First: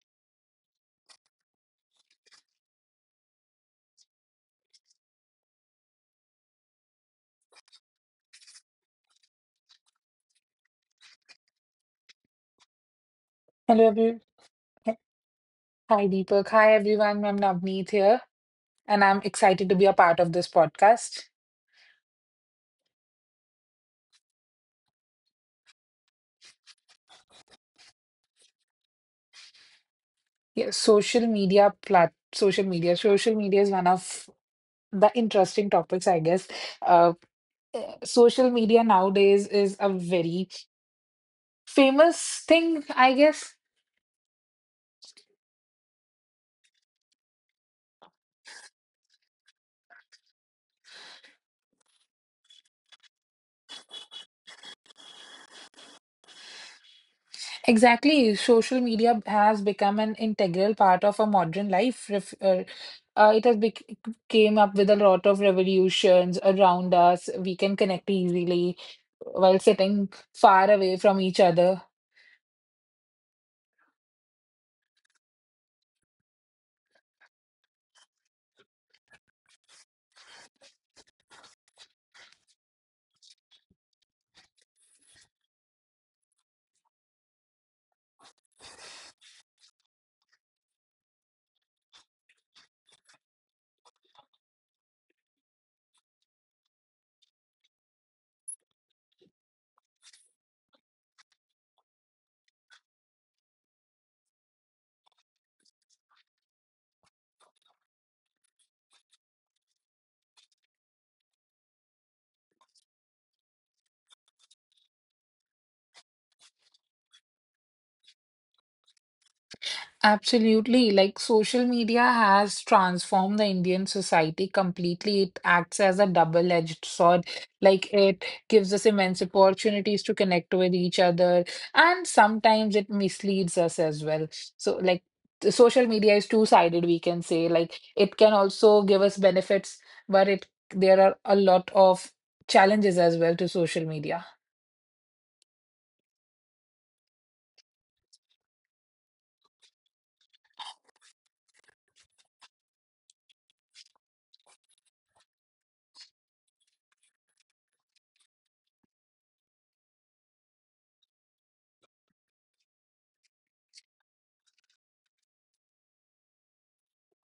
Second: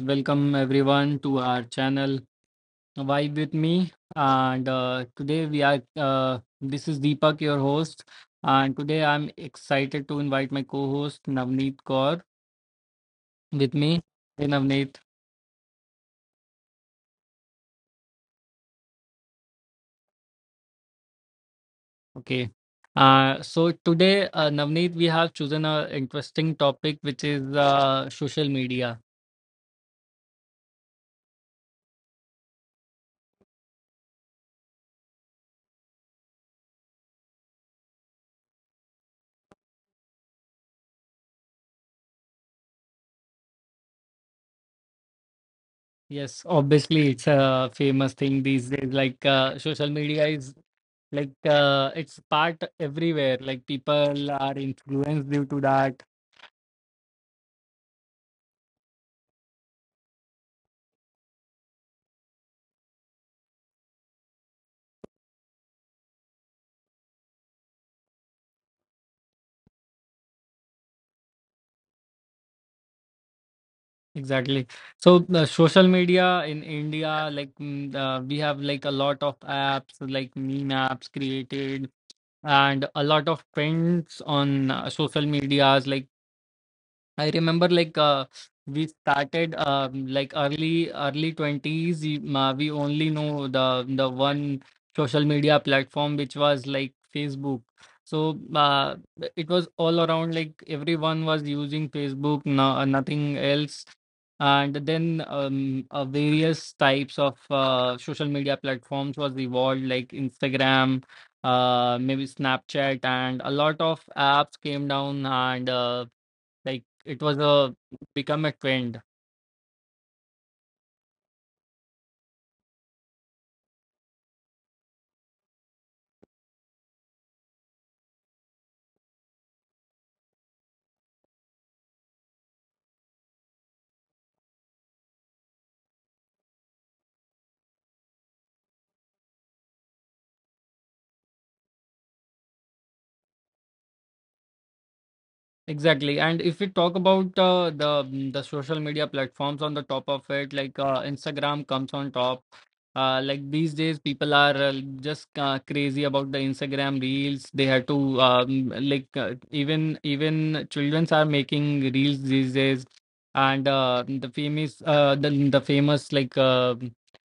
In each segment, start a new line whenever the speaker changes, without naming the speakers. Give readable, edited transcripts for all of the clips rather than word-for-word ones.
Welcome everyone to our channel Vibe with Me. And today this is Deepak, your host. And today I'm excited to invite my co host Navneet Kaur with
Hello,
me.
everyone.
Hey, Navneet.
Hi, Deepak. Hi, everyone. I'm Navneet here, and I'm excited to be a part of this podcast.
Okay. So today, Navneet, we have chosen an interesting topic, which is social media.
Yeah, social media plat social media. Social media is one of the interesting topics, I guess. Uh, social media nowadays is a very famous thing, I guess.
Yes, obviously it's a famous thing these days. Like social media is like it's part everywhere. Like people are influenced due to that.
Exactly. Social media has become an integral part of our modern life. Ref it has bec Came up with a lot of revolutions around us. We can connect easily while sitting far away from each other.
Exactly. So social media in India, we have like a lot of apps, like meme apps created, and a lot of trends on social medias. Like I remember we started like early 20s we only know the one social media platform which was like Facebook. So it was all around like everyone was using Facebook, no, nothing else. And then various types of social media platforms was evolved like Instagram, maybe Snapchat, and a lot of apps came down and like it was a become a trend.
Absolutely. Like social media has transformed the Indian society completely. It acts as a double-edged sword. Like it gives us immense opportunities to connect with each other, and sometimes it misleads us as well. So, like, the social media is two-sided, we can say. Like, it can also give us benefits, but it there are a lot of challenges as well to social media.
Exactly. And if we talk about the social media platforms on the top of it, like Instagram comes on top. Like these days, people are just crazy about the Instagram reels. They have to like even childrens are making reels these days, and the famous like uh,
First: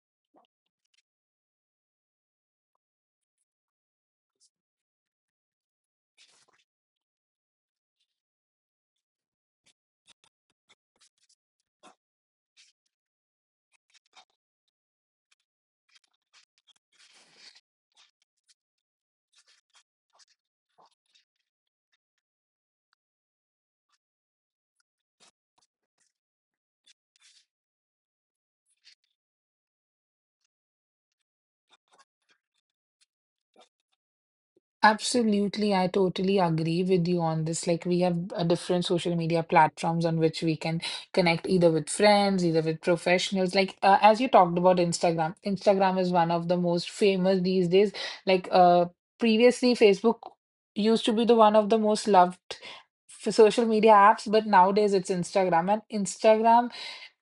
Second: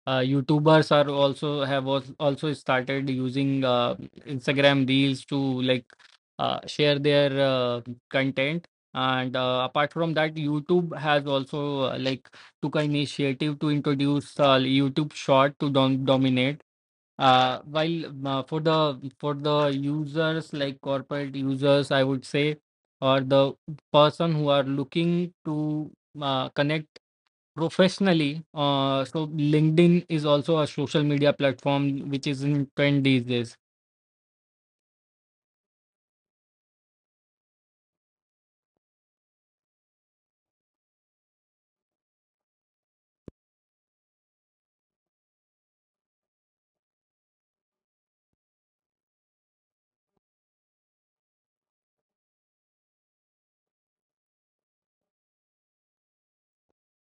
uh, YouTubers are also have also started using Instagram reels to like share their content. And apart from that, YouTube has also like took an initiative to introduce YouTube Short to dominate. While for the users like corporate users, I would say, or the person who are looking to connect professionally, so LinkedIn is also a social media platform which is in trend these days.
Absolutely, I totally agree with you on this. Like, we have different social media platforms on which we can connect either with friends, either with professionals. Like, as you talked about Instagram, Instagram is one of the most famous these days. Like, uh, Previously, Facebook used to be the one of the most loved social media apps, but nowadays it's Instagram. And Instagram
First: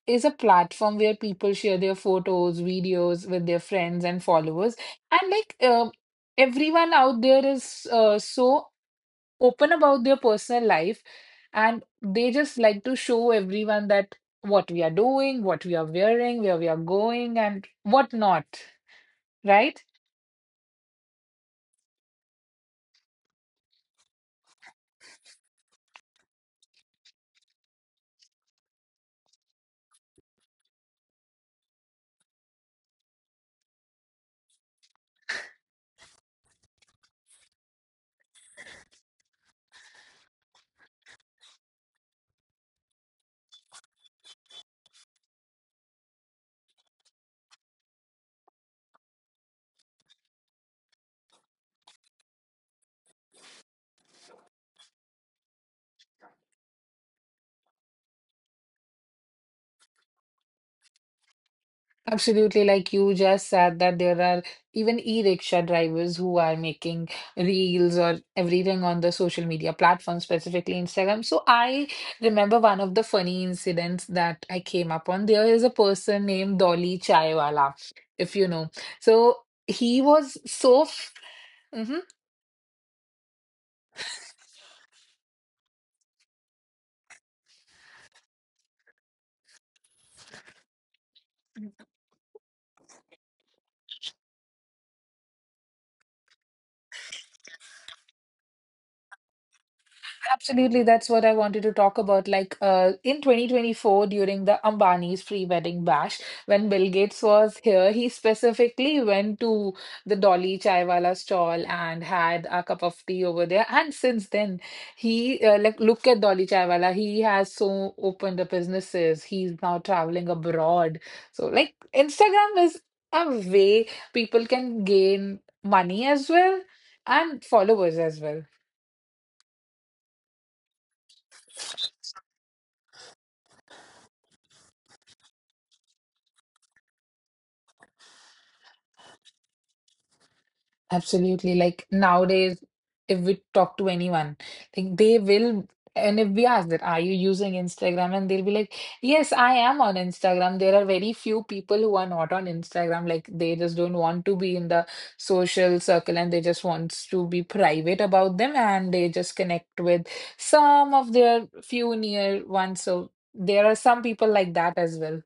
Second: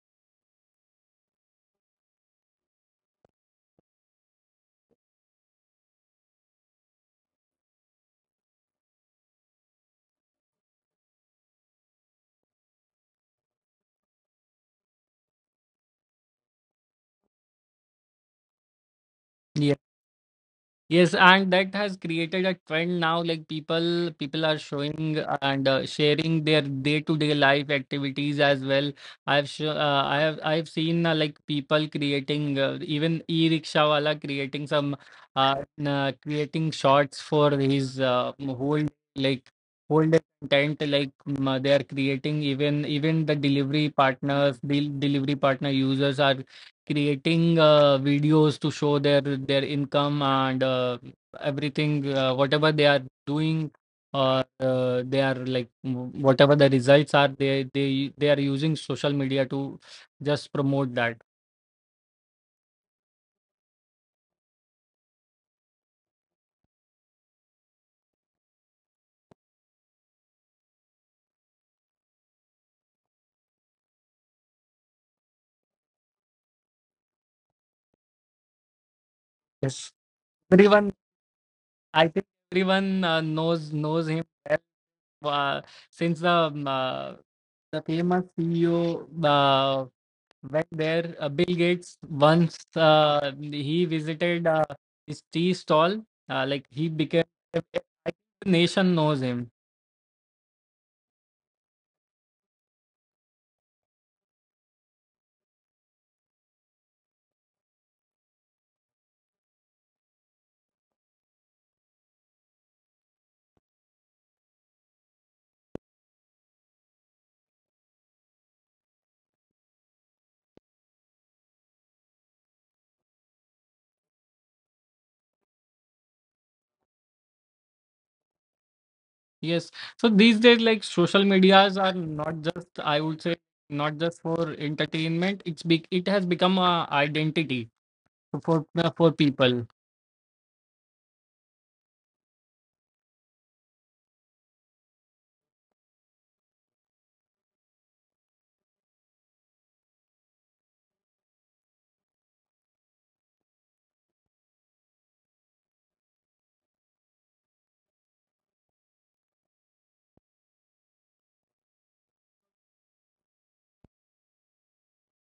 is a platform where people share their photos, videos with their friends and followers. And everyone out there is so open about their personal life, and they just like to show everyone that what we are doing, what we are wearing, where we are going, and what not,
Yeah.
right?
Yes, and that has created a trend now. Like people are showing and sharing their day-to-day life activities as well. I have I've seen like people creating even e-rickshaw wala creating some creating shots for his whole like whole day content. They are creating even the delivery partners, the delivery partner users are creating videos to show their income and everything whatever they are doing or they are like whatever the results are they are using social media to just promote that.
Absolutely, like you just said that there are even e-rickshaw drivers who are making reels or everything on the social media platform, specifically Instagram. So I remember one of the funny incidents that I came upon. There is a person named Dolly Chaiwala, if you know. So
Yes,
he was so
everyone.
f- Mm-hmm.
I think everyone knows him well, uh, since the famous CEO went there. Bill Gates once he visited his tea stall. Like he became, I think, the nation knows him.
Absolutely, that's what I wanted to talk about. Like in 2024, during the Ambani's free wedding bash, when Bill Gates was here, he specifically went to the Dolly Chaiwala stall and had a cup of tea over there. And since then, he like look at Dolly Chaiwala. He has so opened up businesses. He's now traveling abroad. So like Instagram is a way people can gain money as well and followers as well.
Yes. So these days, like social medias are not just, I would say, not just for entertainment. It has become a identity for people.
Absolutely. Like nowadays, if we talk to anyone, like they will, and if we ask that, are you using Instagram? And they'll be like, yes, I am on Instagram. There are very few people who are not on Instagram. Like they just don't want to be in the social circle, and they just wants to be private about them and they just connect with some of their few near ones. So there are some people like that as well.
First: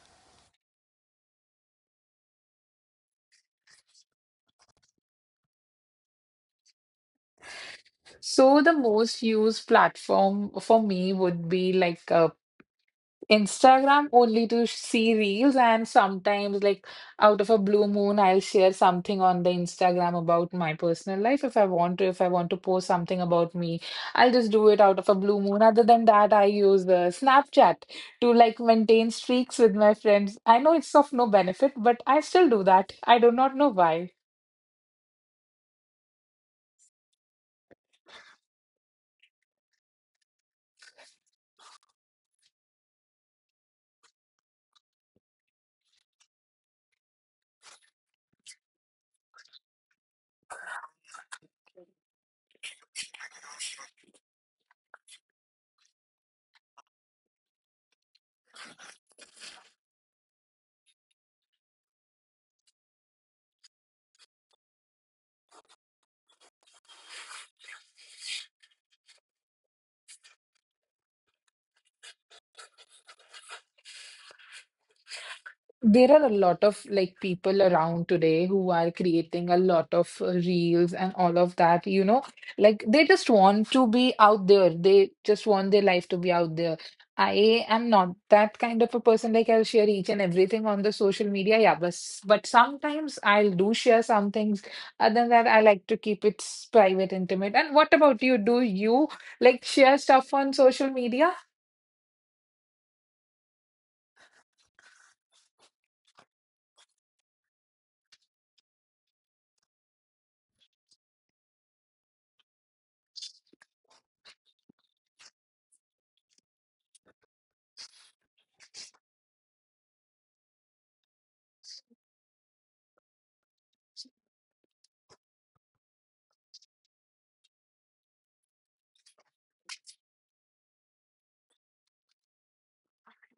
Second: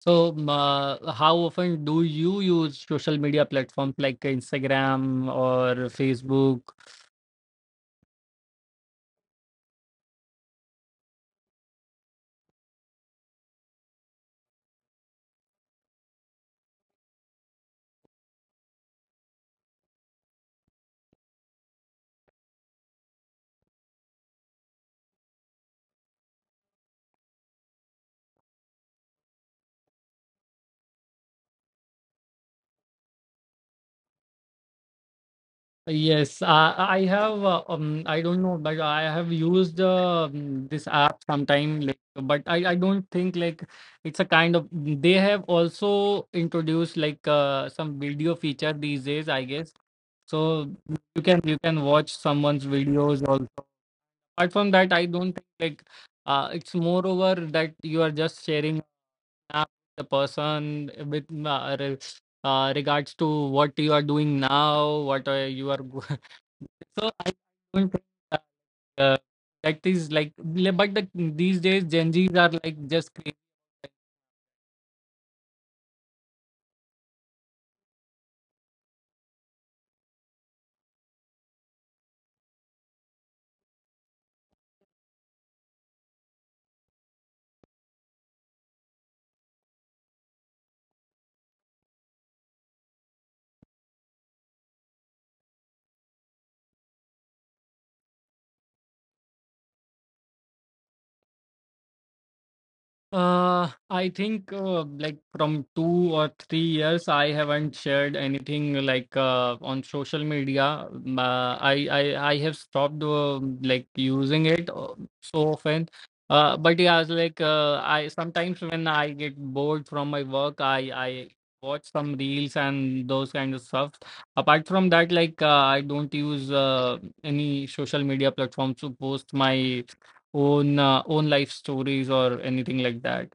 So how often do you use social media platforms like Instagram or Facebook?
So the most used platform for me would be like Instagram only to see reels, and sometimes, like out of a blue moon, I'll share something on the Instagram about my personal life if I want to. If I want to post something about me, I'll just do it out of a blue moon. Other than that, I use the Snapchat to like maintain streaks with my friends. I know it's of no benefit, but I still do that. I do not know why.
Yes, I have. I don't know, but I have used this app sometime. Like, but I don't think like it's a kind of. They have also introduced like some video feature these days, I guess. So you can watch someone's videos also. Apart from that, I don't think like it's more over that you are just sharing now the person with regards to what you are doing now, what you are. So I don't think that, uh, that is like, but these days Gen Zs are like just.
There are a lot of like people around today who are creating a lot of reels and all of that, you know, like they just want to be out there. They just want their life to be out there. I am not that kind of a person. Like I'll share each and everything on the social media. Yeah, but but sometimes I'll do share some things. Other than that, I like to keep it private, intimate. And what about you? Do you like share stuff on social media?
I think like from 2 or 3 years, I haven't shared anything like on social media. I have stopped like using it so often. But yeah, it's like I sometimes when I get bored from my work, I watch some reels and those kind of stuff. Apart from that, like I don't use any social media platforms to post my own life stories or anything like that.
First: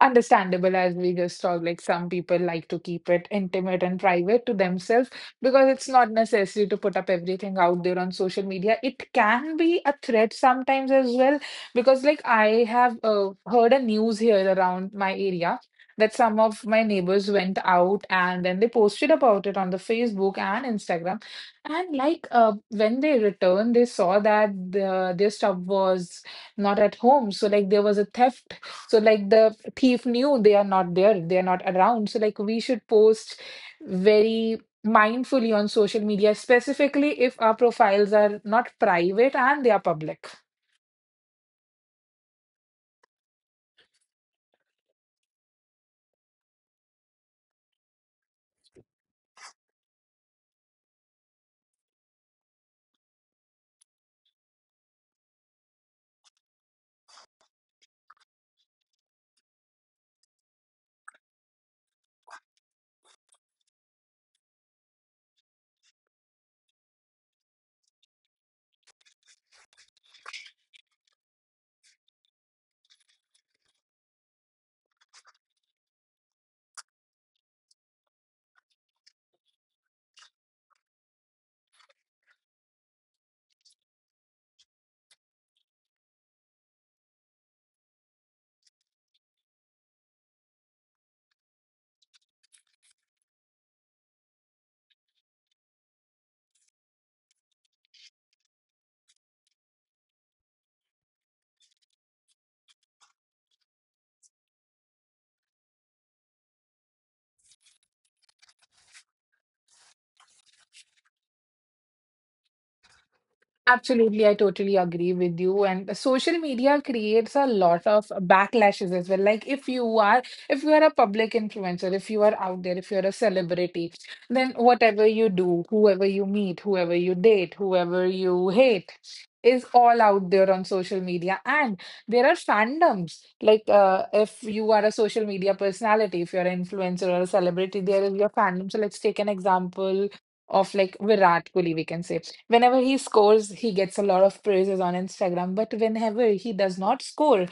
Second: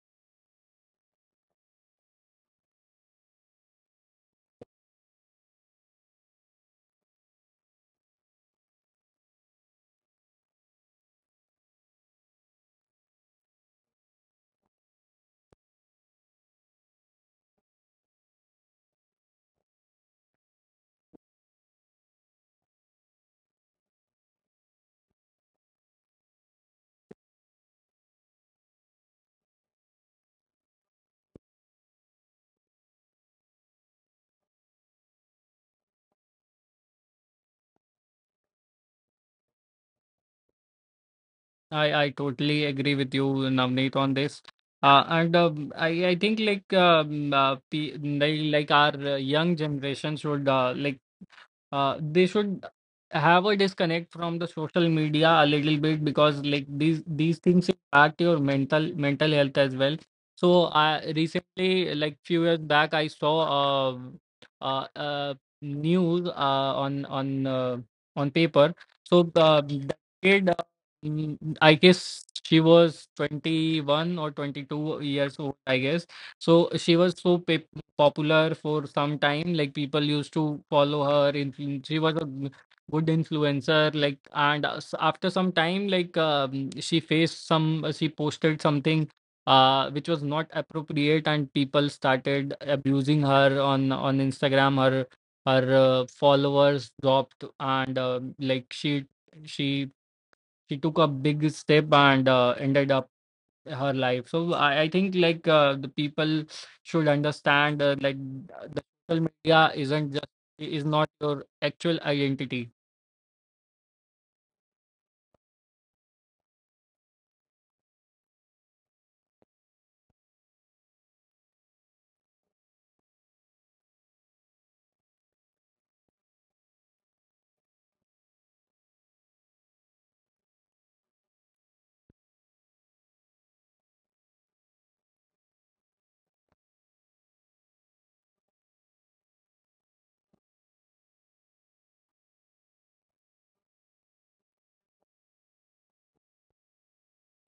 Understandable, as we just talked, like some people like to keep it intimate and private to themselves, because it's not necessary to put up everything out there on social media. It can be a threat sometimes as well, because like I have heard a news here around my area that some of my neighbors went out, and then they posted about it on the Facebook and Instagram. And like when they returned, they saw that their stuff was not at home. So like there was a theft. So like the thief knew they are not there, they are not around. So like we should post very mindfully on social media, specifically if our profiles are not private and they are public.
I totally agree with you, Navneet, on this. And I think like like our young generation should like they should have a disconnect from the social media a little bit because like these things impact your mental health as well. So I recently, like few years back, I saw uh, uh news on paper. So that kid, mm, I guess she was 21 or 22 years old, I guess. So she was so pa popular for some time. Like people used to follow her. She was a good influencer. Like and after some time, like she faced some. She posted something which was not appropriate, and people started abusing her on Instagram. Her followers dropped, and like she she took a big step and ended up her life. So I think like the people should understand like the social media isn't just is not your actual identity.
Absolutely, I totally agree with you. And social media creates a lot of backlashes as well. Like if you are a public influencer, if you are out there, if you're a celebrity, then whatever you do, whoever you meet, whoever you date, whoever you hate, is all out there on social media. And there are fandoms. Like if you are a social media personality, if you're an influencer or a celebrity, there is your fandom. So let's take an example of like Virat Kohli, we can say. Whenever he scores, he gets a lot of praises on Instagram. But whenever he does not score,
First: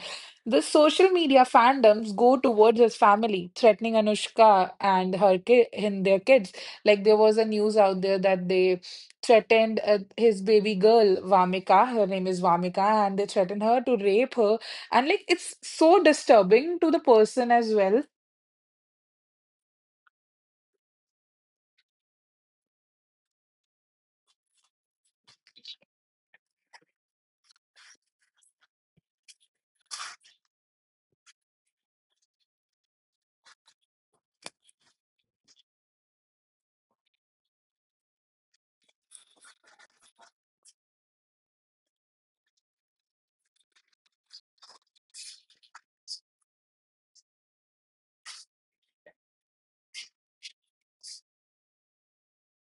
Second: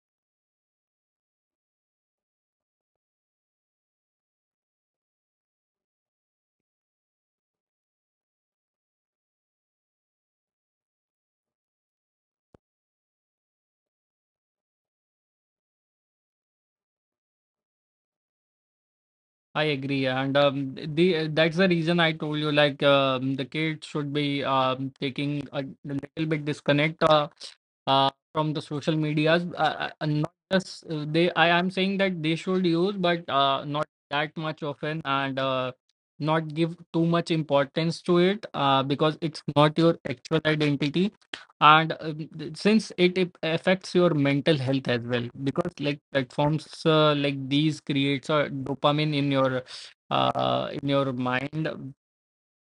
the social media fandoms go towards his family, threatening Anushka and their kids. Like there was a news out there that they threatened his baby girl Vamika. Her name is Vamika, and they threatened her to rape her. And like it's so disturbing to the person as well.
I agree, and the that's the reason I told you, like the kids should be taking a little bit disconnect from the social medias. Not just I am saying that they should use, but not that much often, and not give too much importance to it because it's not your actual identity. And since it affects your mental health as well, because like platforms like these creates a dopamine in your mind.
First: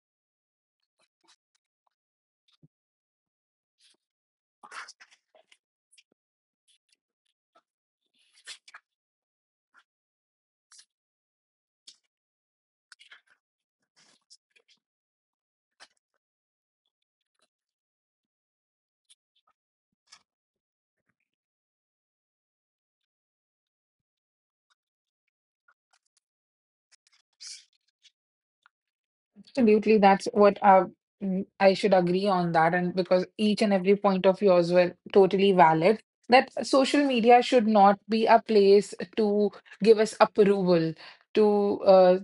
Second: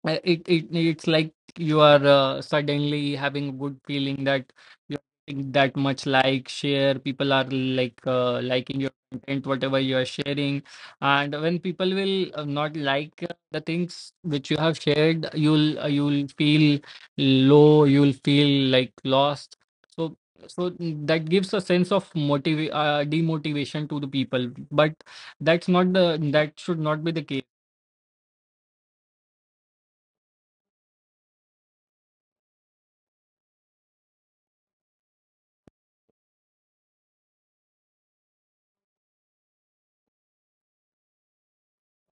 It it's like you are suddenly having a good feeling that you're getting that much like share. People are like liking your content, whatever you are sharing. And when people will not like the things which you have shared, you'll feel low. You'll feel like lost. So so that gives a sense of motiv demotivation to the people. But that should not be the case.
Absolutely, that's what I should agree on that, and because each and every point of yours were totally valid. That social media should not be a place to give us approval, to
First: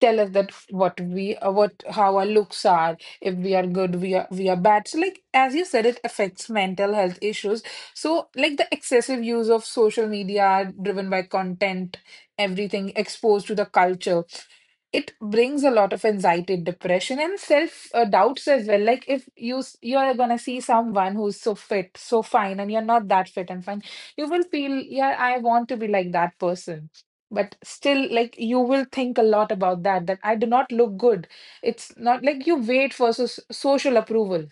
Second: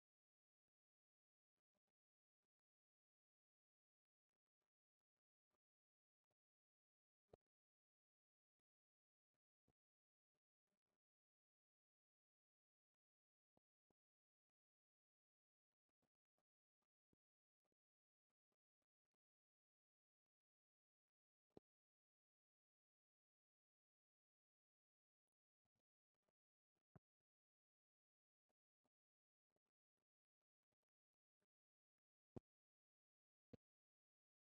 tell us that what we what how our looks are, if we are good, we are bad. So, like as you said, it affects mental health issues. So, like the excessive use of social media, driven by content, everything exposed to the culture, it brings a lot of anxiety, depression and self doubts as well. Like if you you're gonna see someone who's so fit, so fine, and you're not that fit and fine, you will feel, yeah, I want to be like that person. But still, like, you will think a lot about that, I do not look good. It's not like you wait for social approval.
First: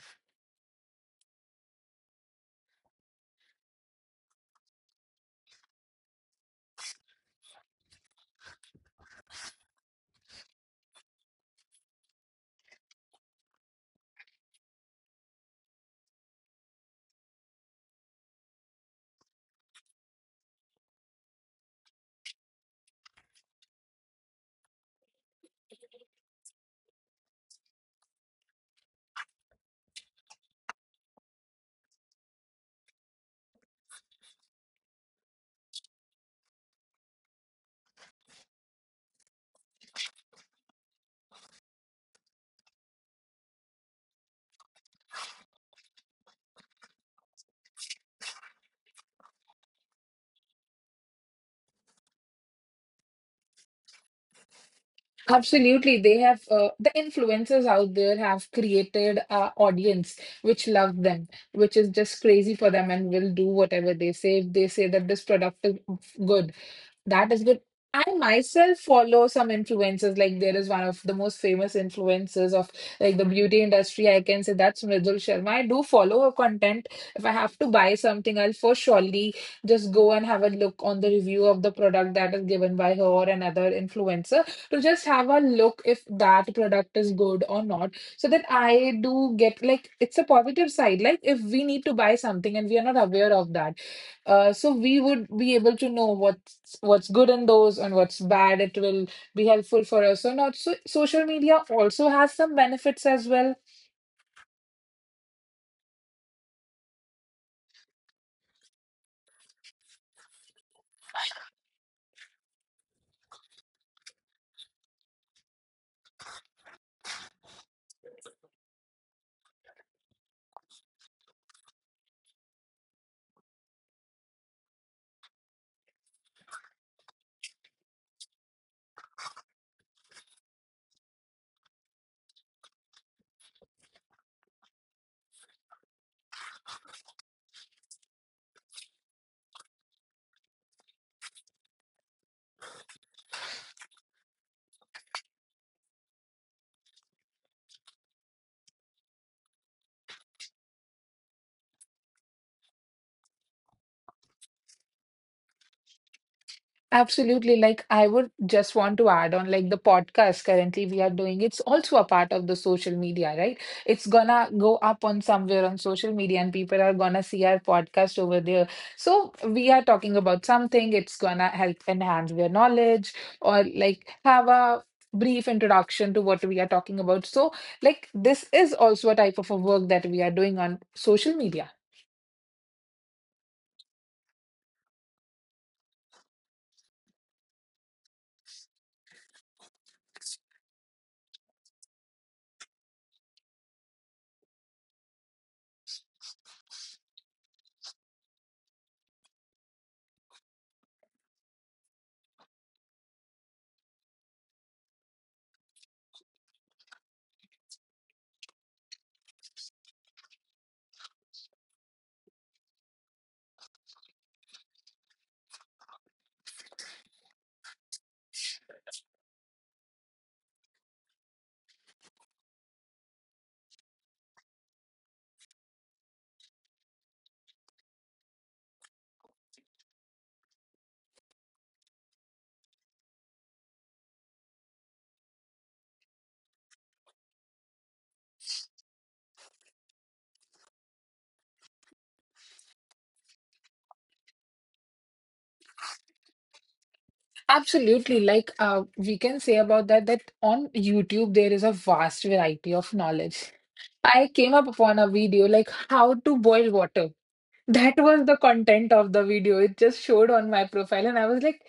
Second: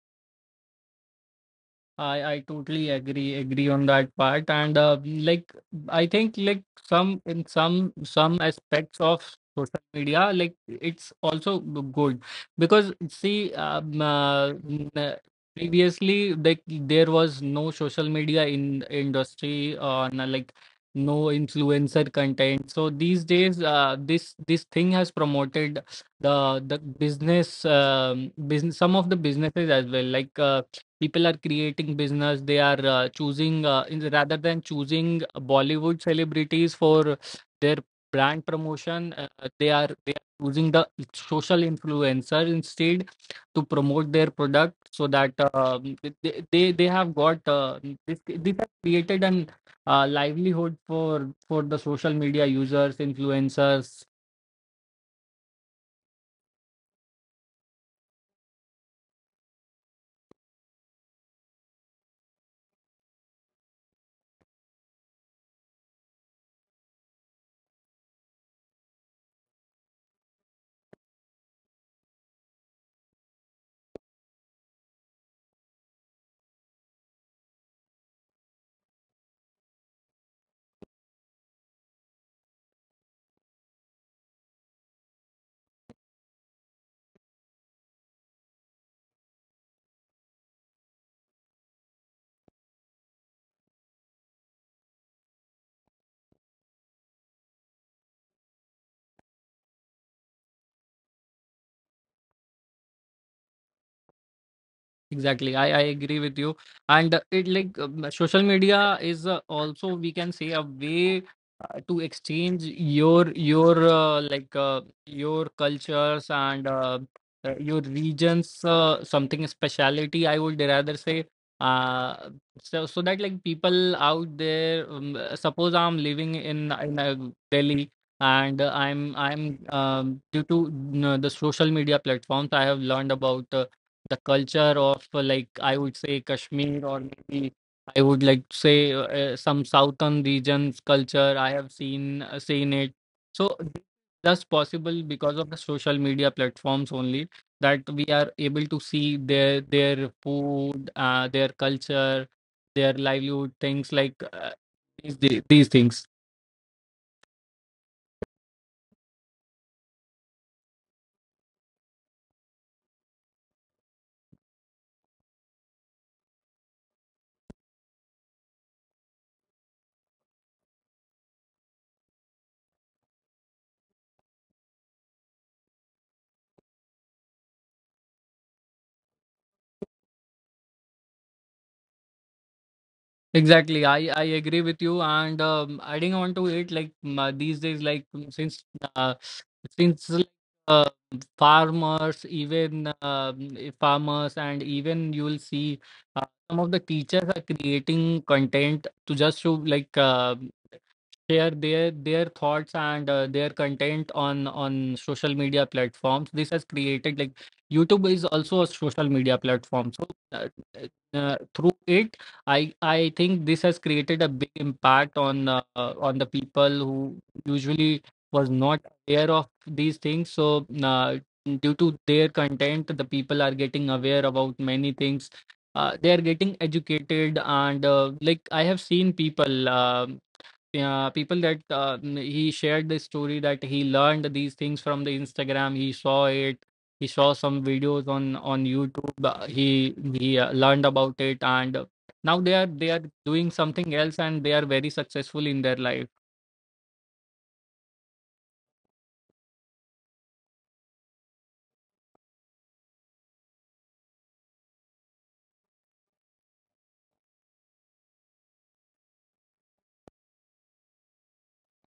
I totally agree on that part, and like I think like some aspects of social media like it's also good because see, previously, like there was no social media in industry or like no influencer content. So these days this thing has promoted the business, some of the businesses as well. Like people are creating business. They are choosing rather than choosing bollywood celebrities for their brand promotion, they are choosing the social influencer instead to promote their product. So that they have got this this has created an livelihood for the social media users influencers.
Absolutely. They have the influencers out there have created a audience which love them, which is just crazy for them and will do whatever they say. If they say that this product is good, that is good. I myself follow some influencers. Like there is one of the most famous influencers of like the beauty industry. I can say that's Mridul Sharma. I do follow her content. If I have to buy something, I'll for surely just go and have a look on the review of the product that is given by her or another influencer, to just have a look if that product is good or not. So that I do get. Like it's a positive side. Like if we need to buy something and we are not aware of that, so we would be able to know what's good in those and what's bad. It will be helpful for us or not. So social media also has some benefits as well.
Exactly. I agree with you. And it like social media is also we can say a way to exchange your like your cultures and your regions something speciality, I would rather say. uh so that like people out there, suppose I'm living in Delhi, and I'm due to you know, the social media platforms, I have learned about the culture of like I would say Kashmir, or maybe I would like to say some southern regions culture. I have seen seen it. So that's possible because of the social media platforms only, that we are able to see their food, their culture, their livelihood things, like these things.
Absolutely. Like, I would just want to add on, like, the podcast currently we are doing, it's also a part of the social media, right? It's gonna go up on somewhere on social media, and people are gonna see our podcast over there. So, we are talking about something, it's gonna help enhance their knowledge or like have a brief introduction to what we are talking about. So, like, this is also a type of a work that we are doing on social media.
Exactly. I agree with you. And adding on to it, like these days, like since uh, since like, uh, farmers, even farmers, and even you will see some of the teachers are creating content to just to like. Share their thoughts and their content on social media platforms. This has created, like YouTube is also a social media platform. So uh, through it I think this has created a big impact on the people who usually was not aware of these things. So uh, due to their content, the people are getting aware about many things. They are getting educated, and like I have seen people people that he shared the story that he learned these things from the Instagram. He saw it. He saw some videos on YouTube. He learned about it, and now they are doing something else, and they are very successful in their life.
Absolutely. Like we can say about that on YouTube there is a vast variety of knowledge. I came up upon a video like how to boil water. That was the content of the video. It just showed on my profile, and I was like,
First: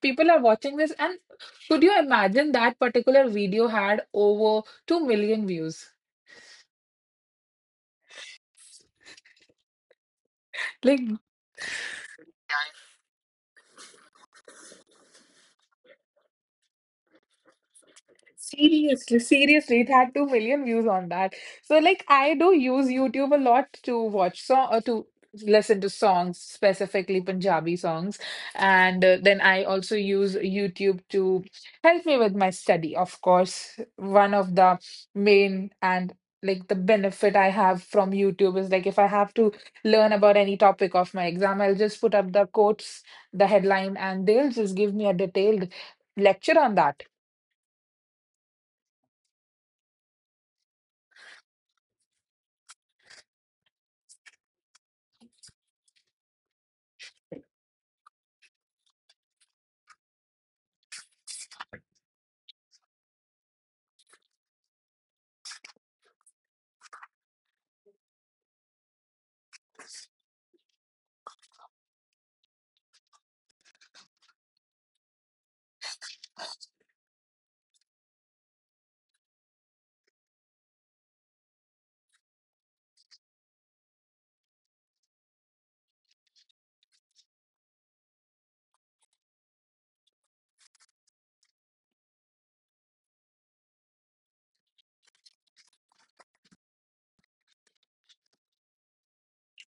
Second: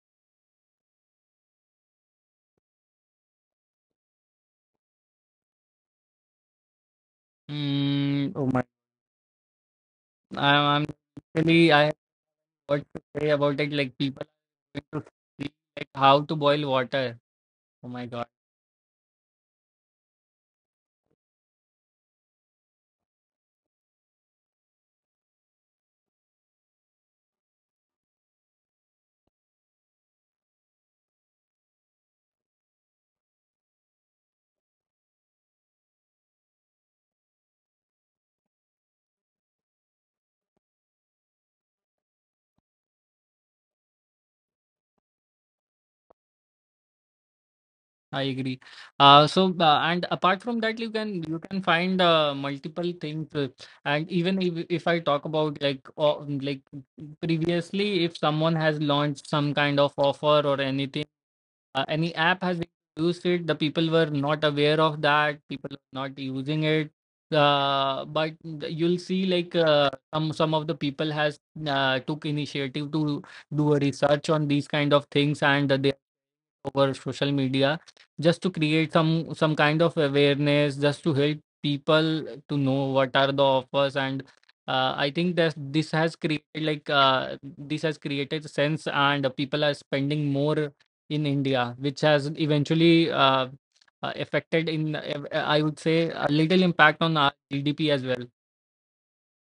people are watching this, and could you imagine that particular video had over 2 million views?
Mm, oh my! I'm,
Like
I'm really I have what to say about it. Like people are going to see like how to boil water. Oh my God.
seriously, seriously, it had 2 million views on that. So like I do use YouTube a lot to watch song or to listen to songs, specifically Punjabi songs. And then I also use YouTube to help me with my study. Of course, one of the main and like the benefit I have from YouTube is like if I have to learn about any topic of my exam, I'll just put up the quotes, the headline, and they'll just give me a detailed lecture on that.
I agree. And apart from that, you can find multiple things. And even if I talk about like like previously, if someone has launched some kind of offer or anything, any app has introduced it. The people were not aware of that. People are not using it. But you'll see like some of the people has took initiative to do a research on these kind of things, and they over social media just to create some kind of awareness just to help people to know what are the offers. And I think that this has created like this has created sense and people are spending more in india which has eventually affected I would say a little impact on our gdp as well.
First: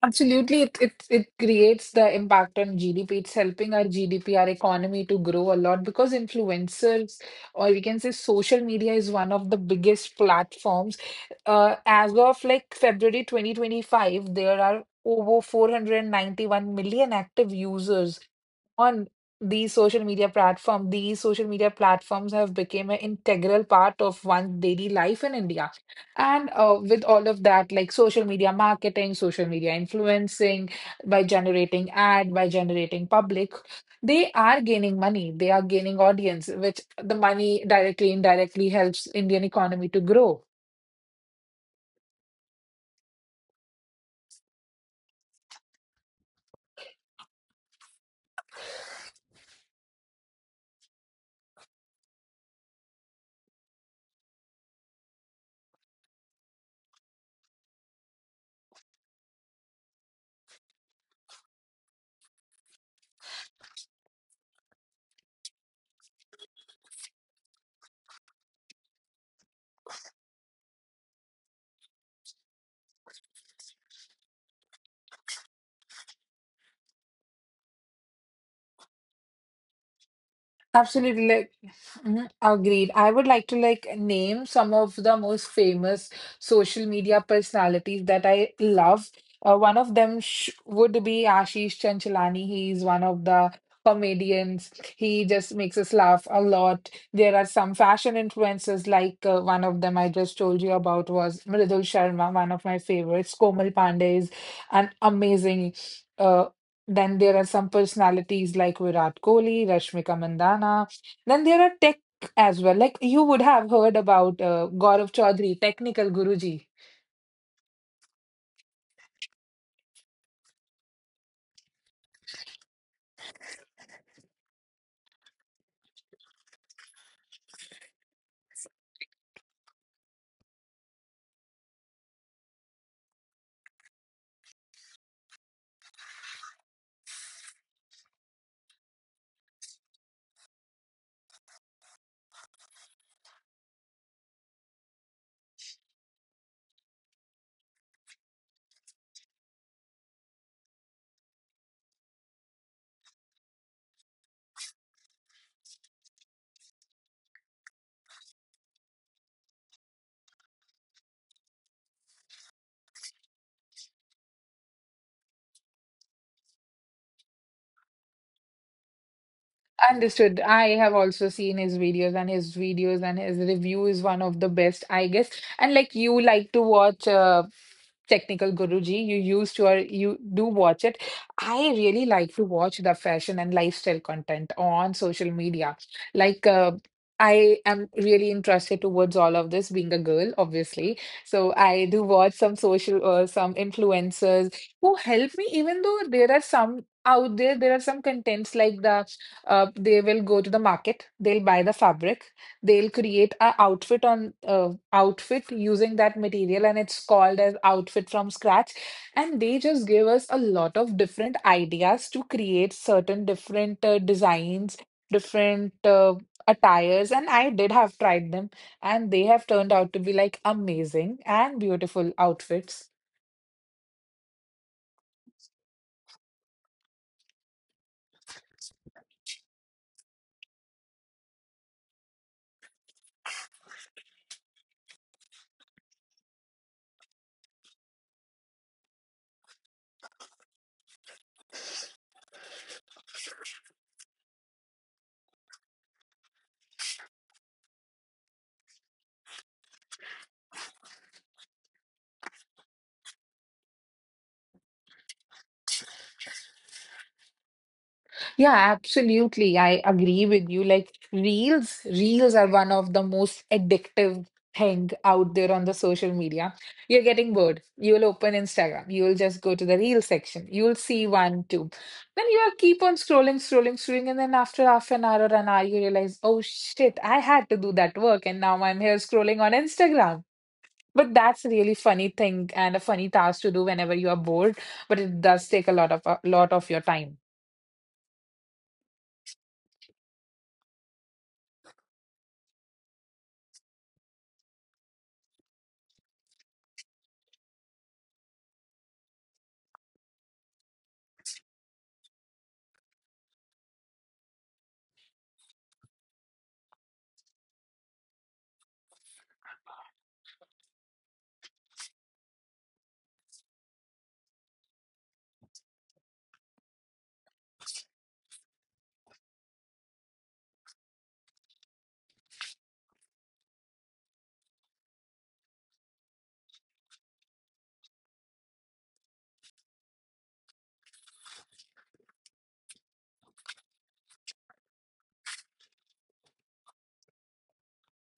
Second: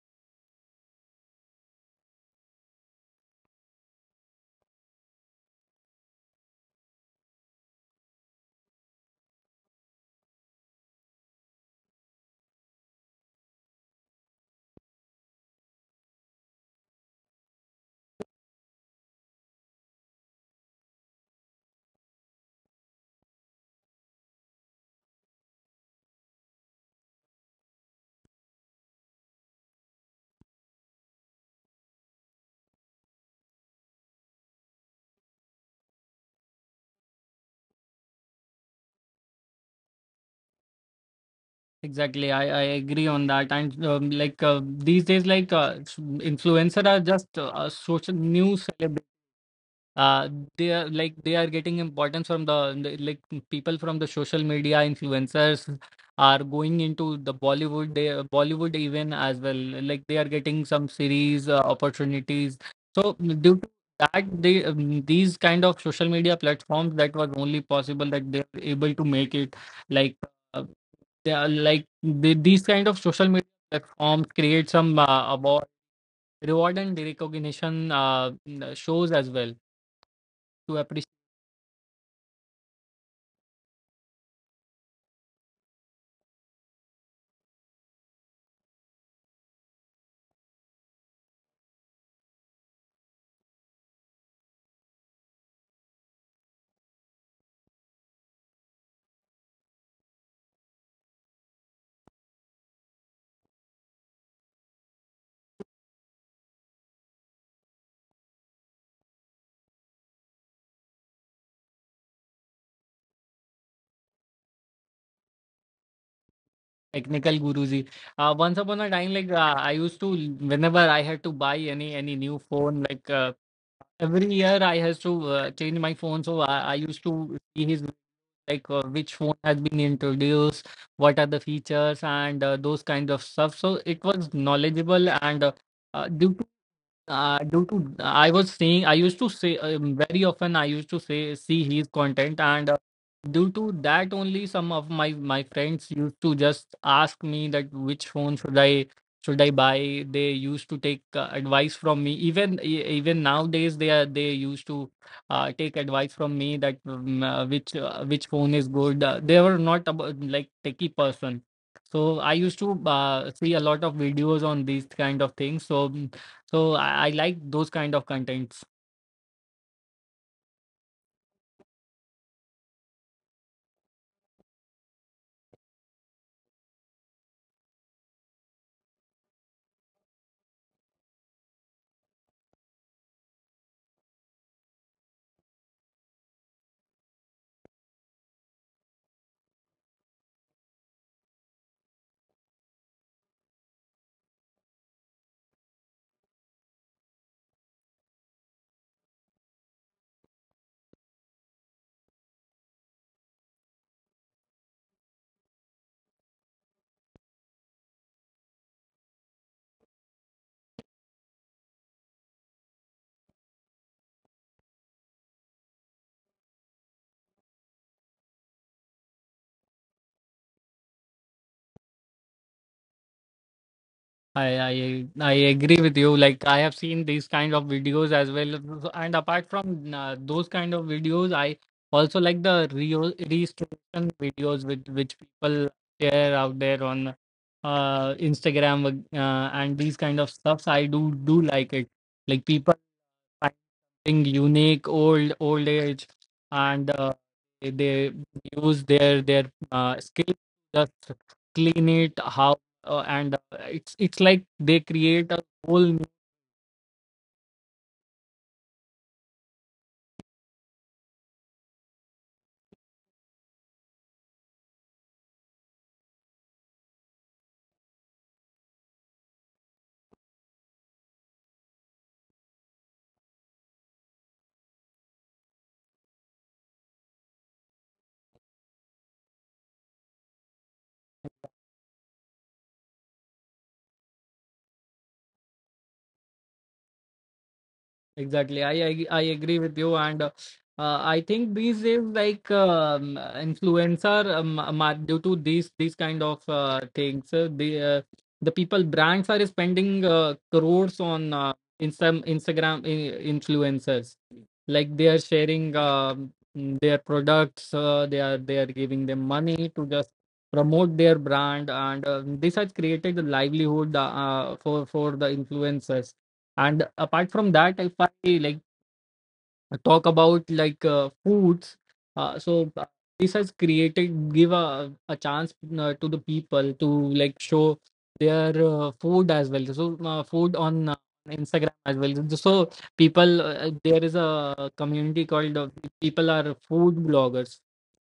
Absolutely, it creates the impact on GDP. It's helping our GDP, our economy to grow a lot because influencers, or we can say social media, is one of the biggest platforms. As of like February 2025, there are over 491 million active users on these social media platform. These social media platforms have become an integral part of one's daily life in India. And with all of that, like social media marketing, social media influencing, by generating ad, by generating public, they are gaining money. They are gaining audience, which the money directly, indirectly helps Indian economy to grow.
Exactly. I agree on that. And like These days like influencer are just a social news. uh they are getting importance from the people from the social media. Influencers are going into the Bollywood. They Bollywood even as well Like they are getting some series opportunities. So due to that they these kind of social media platforms, that was only possible that they are able to make it. Like uh, they are like The these kind of social media platforms create some award, reward and recognition shows as well to appreciate.
Absolutely. Like, mhm, agreed. I would like to like name some of the most famous social media personalities that I love. One of them sh would be Ashish Chanchalani. He's one of the comedians. He just makes us laugh a lot. There are some fashion influencers like one of them I just told you about was Mridul Sharma, one of my favorites. Komal Pandey is an amazing uh, then there are some personalities like Virat Kohli, Rashmika Mandana. Then there are tech as well. Like you would have heard about Gaurav Chaudhary, technical Guruji.
Technical Guruji. Once upon a time, like whenever I had to buy any new phone, like every year I has to change my phone. So I used to see his like which phone has been introduced, what are the features, and those kind of stuff. So it was knowledgeable. And. Due to Due to, I was saying, I used to say very often I used to say see his content, and due to that only some of my friends used to just ask me that which phone should I buy. They used to take advice from me, even even nowadays they are they used to take advice from me that which phone is good. They were not about like techie person, so I used to see a lot of videos on these kind of things. So I like those kind of contents.
Understood. I have also seen his videos and his videos and his review is one of the best, I guess. And like you like to watch Technical Guruji, you used to or you do watch it. I really like to watch the fashion and lifestyle content on social media. Like uh, I am really interested towards all of this, being a girl, obviously. So I do watch some social some influencers who help me, even though there are some out there, there are some contents like the they will go to the market, they'll buy the fabric, they'll create a outfit on outfit using that material, and it's called as outfit from scratch, and they just give us a lot of different ideas to create certain different designs, different attires, and I did have tried them, and they have turned out to be like amazing and beautiful outfits.
I agree with you. Like I have seen these kind of videos as well. And apart from those kind of videos, I also like the restoration videos with which people share out there on Instagram and these kind of stuffs. I do like it. Like people find something unique, old age, and they they use their skill, just clean it how, and it's like they create a whole new.
Yeah, absolutely. I agree with you. Like reels, are one of the most addictive thing out there on the social media. You're getting bored. You will open Instagram. You will just go to the reel section. You will see one, two. Then you will keep on scrolling, scrolling, scrolling, and then after half an hour or an hour, you realize, oh shit, I had to do that work, and now I'm here scrolling on Instagram. But that's a really funny thing and a funny task to do whenever you are bored, but it does take a lot of your time.
Exactly. I agree with you. And I think these days, influencer, due to these kind of things, the people, brands are spending crores on in some Instagram influencers. Like they are sharing their products. They are giving them money to just promote their brand, and this has created the livelihood for the influencers. And apart from that, if I like talk about like foods, uh, so uh, this has created, give a chance to the people to like show their food as well. So food on instagram as well. So people there is a community called people are food bloggers.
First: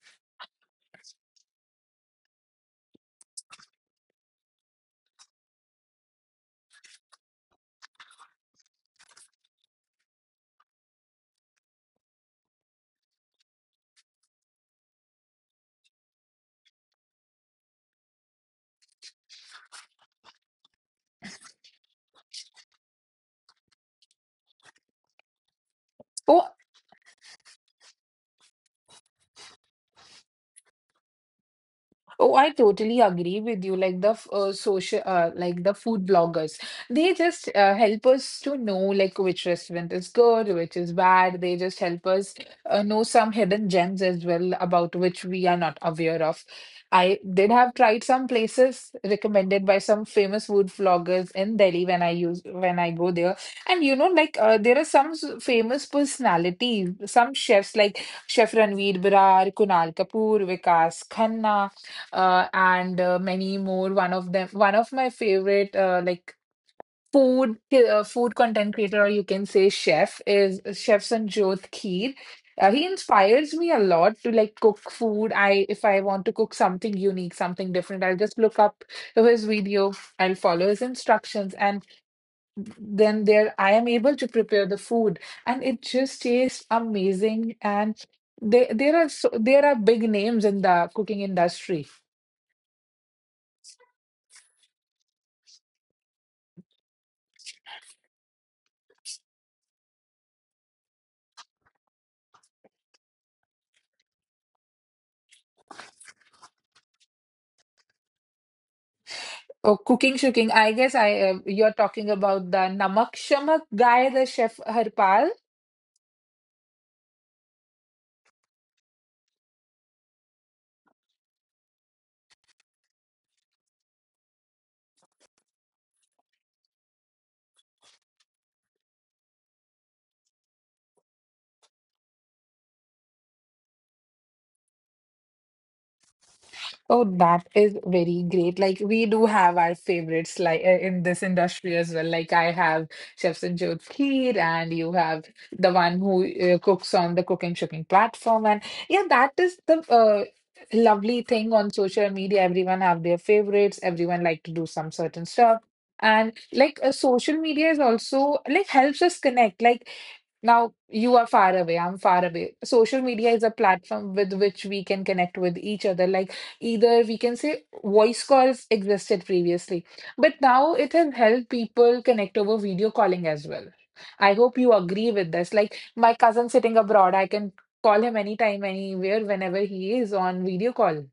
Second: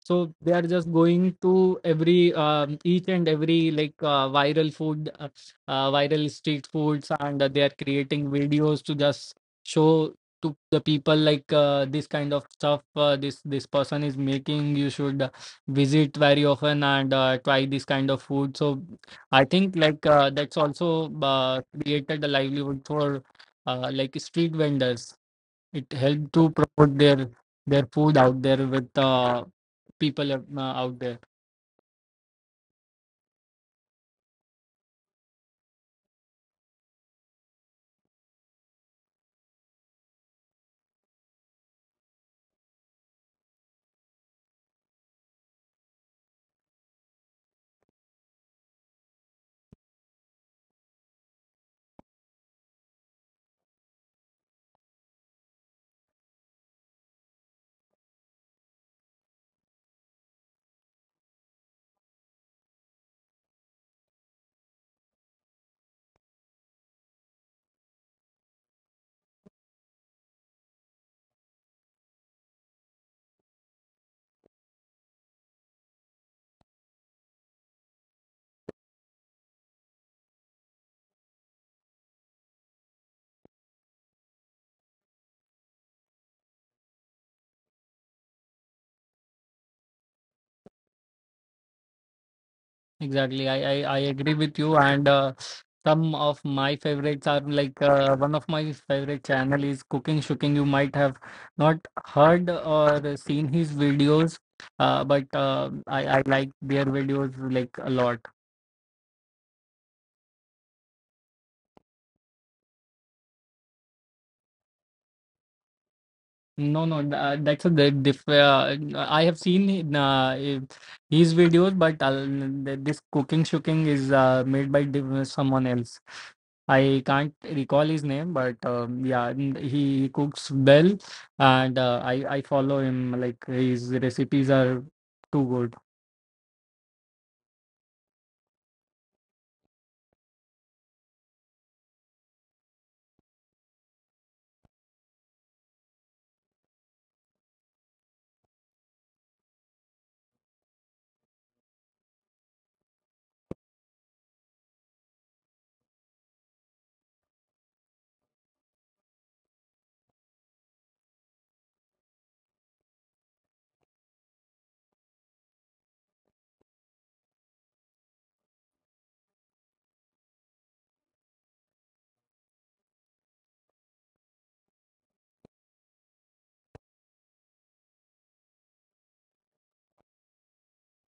So they are just going to every each and every like viral food, viral street foods, and they are creating videos to just show to the people like this kind of stuff, this person is making. You should visit very often and try this kind of food. So I think like that's also created a livelihood for like street vendors. It helped
Oh.
to promote their food out there with people are, out there.
Oh, I totally agree with you. Like the social, like the food bloggers, they just help us to know like which restaurant is good, which is bad. They just help us know some hidden gems as well about which we are not aware of. I did have tried some places recommended by some famous food vloggers in Delhi when I use when I go there, and you know like there are some famous personalities, some chefs like Chef Ranveer Brar, Kunal Kapoor, Vikas Khanna, and many more. One of my favorite food content creator, or you can say chef, is Chef Sanjot Kheer. He inspires me a lot to like cook food. I If I want to cook something unique, something different, I'll just look up his video. I'll follow his instructions, and then there I am able to prepare the food, and it just tastes amazing. And there are so, there are big names in the cooking industry.
Exactly. I agree with you. And Some of my favorites are like one of my favorite channel is cooking shooking. You might have not heard or seen his videos, but I like their videos like a lot.
Oh, cooking, shooking. I guess I you're talking about the Namak Shamak guy, the chef Harpal.
No, no, that's a good diff. I have seen uh, it- his videos, but this cooking shooking is made by someone else. I can't recall his name, but yeah, he cooks well, and I follow him. Like his recipes are too good.
Oh, that is very great. Like we do have our favorites like in this industry as well. Like I have Chef Sanjot Kheer, and you have the one who cooks on the cooking, shooking platform. And yeah, that is the lovely thing on social media. Everyone have their favorites. Everyone like to do some certain stuff. And like social media is also like helps us connect. Like, now you are far away, I'm far away. Social media is a platform with which we can connect with each other. Like either we can say voice calls existed previously, but now it has helped people connect over video calling as well. I hope you agree with this. Like my cousin sitting abroad, I can call him anytime, anywhere, whenever he is on video call.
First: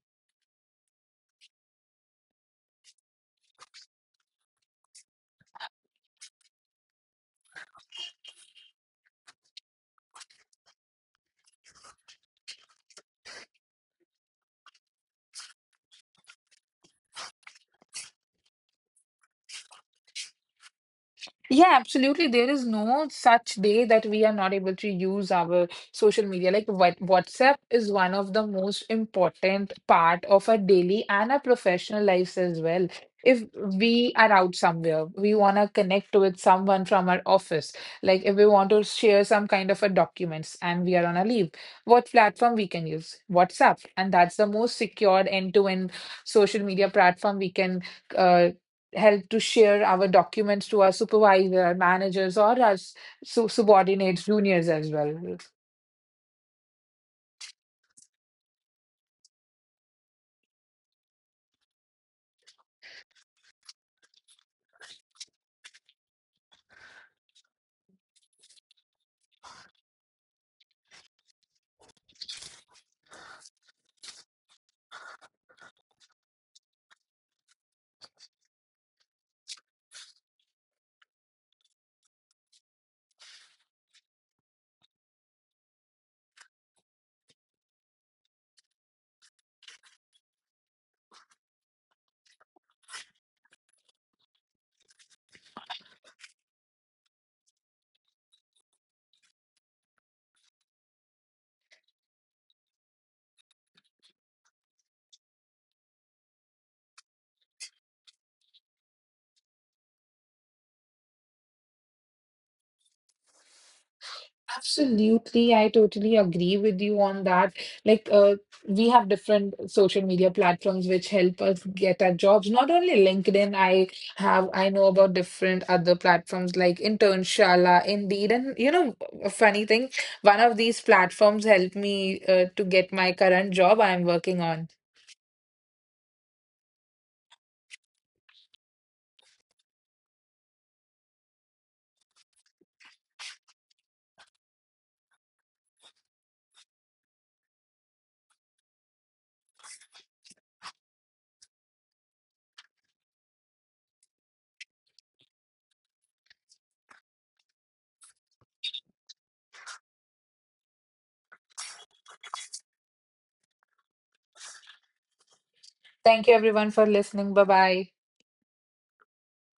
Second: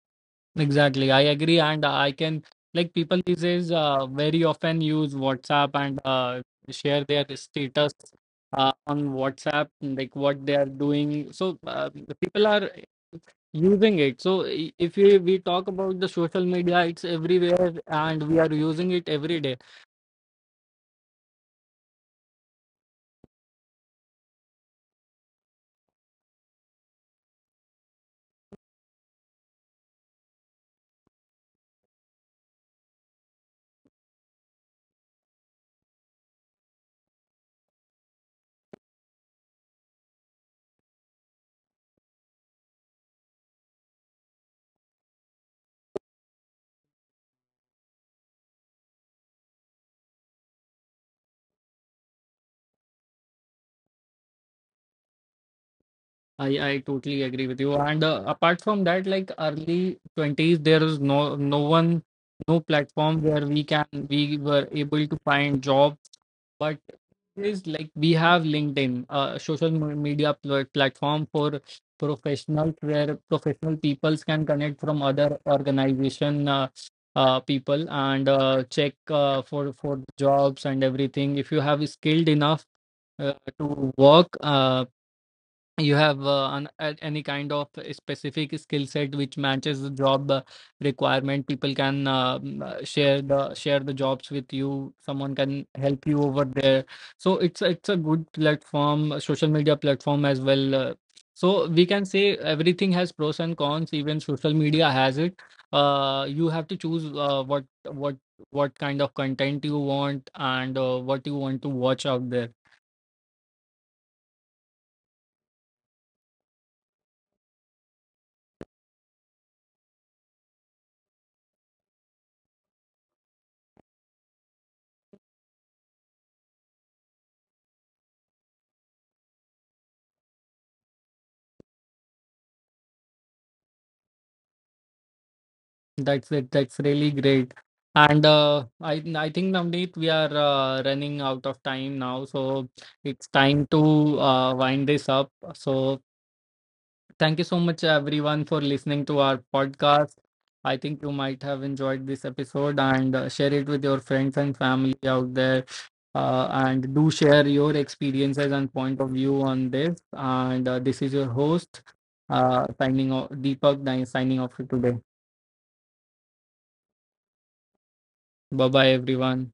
Exactly. I agree. And I can, like, people these days very often use WhatsApp and share their status on WhatsApp, like what they are doing. So the people are using it. So I- if we, we talk about the social media, it's everywhere and we are using it every day.
Yeah, absolutely. There is no such day that we are not able to use our social media. Like what WhatsApp is one of the most important part of our daily and our professional lives as well. If we are out somewhere, we want to connect with someone from our office. Like if we want to share some kind of a documents and we are on a leave, what platform we can use? WhatsApp. And that's the most secured end-to-end social media platform we can uh, help to share our documents to our supervisor, managers, or our subordinates, juniors as well.
I, I totally agree with you. And apart from that, like early 20s, there is no one, no platform where we can, we were able to find jobs. But is like we have LinkedIn, a social media platform for professionals, where professional peoples can connect from other organization people and check for jobs and everything. If you have skilled enough uh, to work, you have any kind of a specific skill set which matches the job requirement. People can share the jobs with you. Someone can help you over there. So it's it's a good platform, a social media platform as well. We can say everything has pros and cons, even social media has it. You have to choose what what kind of content you want and what you want to watch out there.
Absolutely, I totally agree with you on that. Like, we have different social media platforms which help us get our jobs. Not only LinkedIn, I know about different other platforms like Internshala, Indeed, and you know, a funny thing, one of these platforms helped me to get my current job I'm working on.
That's it. That's really great. And I think, Navneet, we are running out of time now, so it's time to wind this up. So thank you so much, everyone, for listening to our podcast. I think you might have enjoyed this episode, and share it with your friends and family out there. And do share your experiences and point of view on this. And this is your host, signing off, Deepak, signing off for today.
Thank you everyone for listening. Bye bye.
Bye bye, everyone.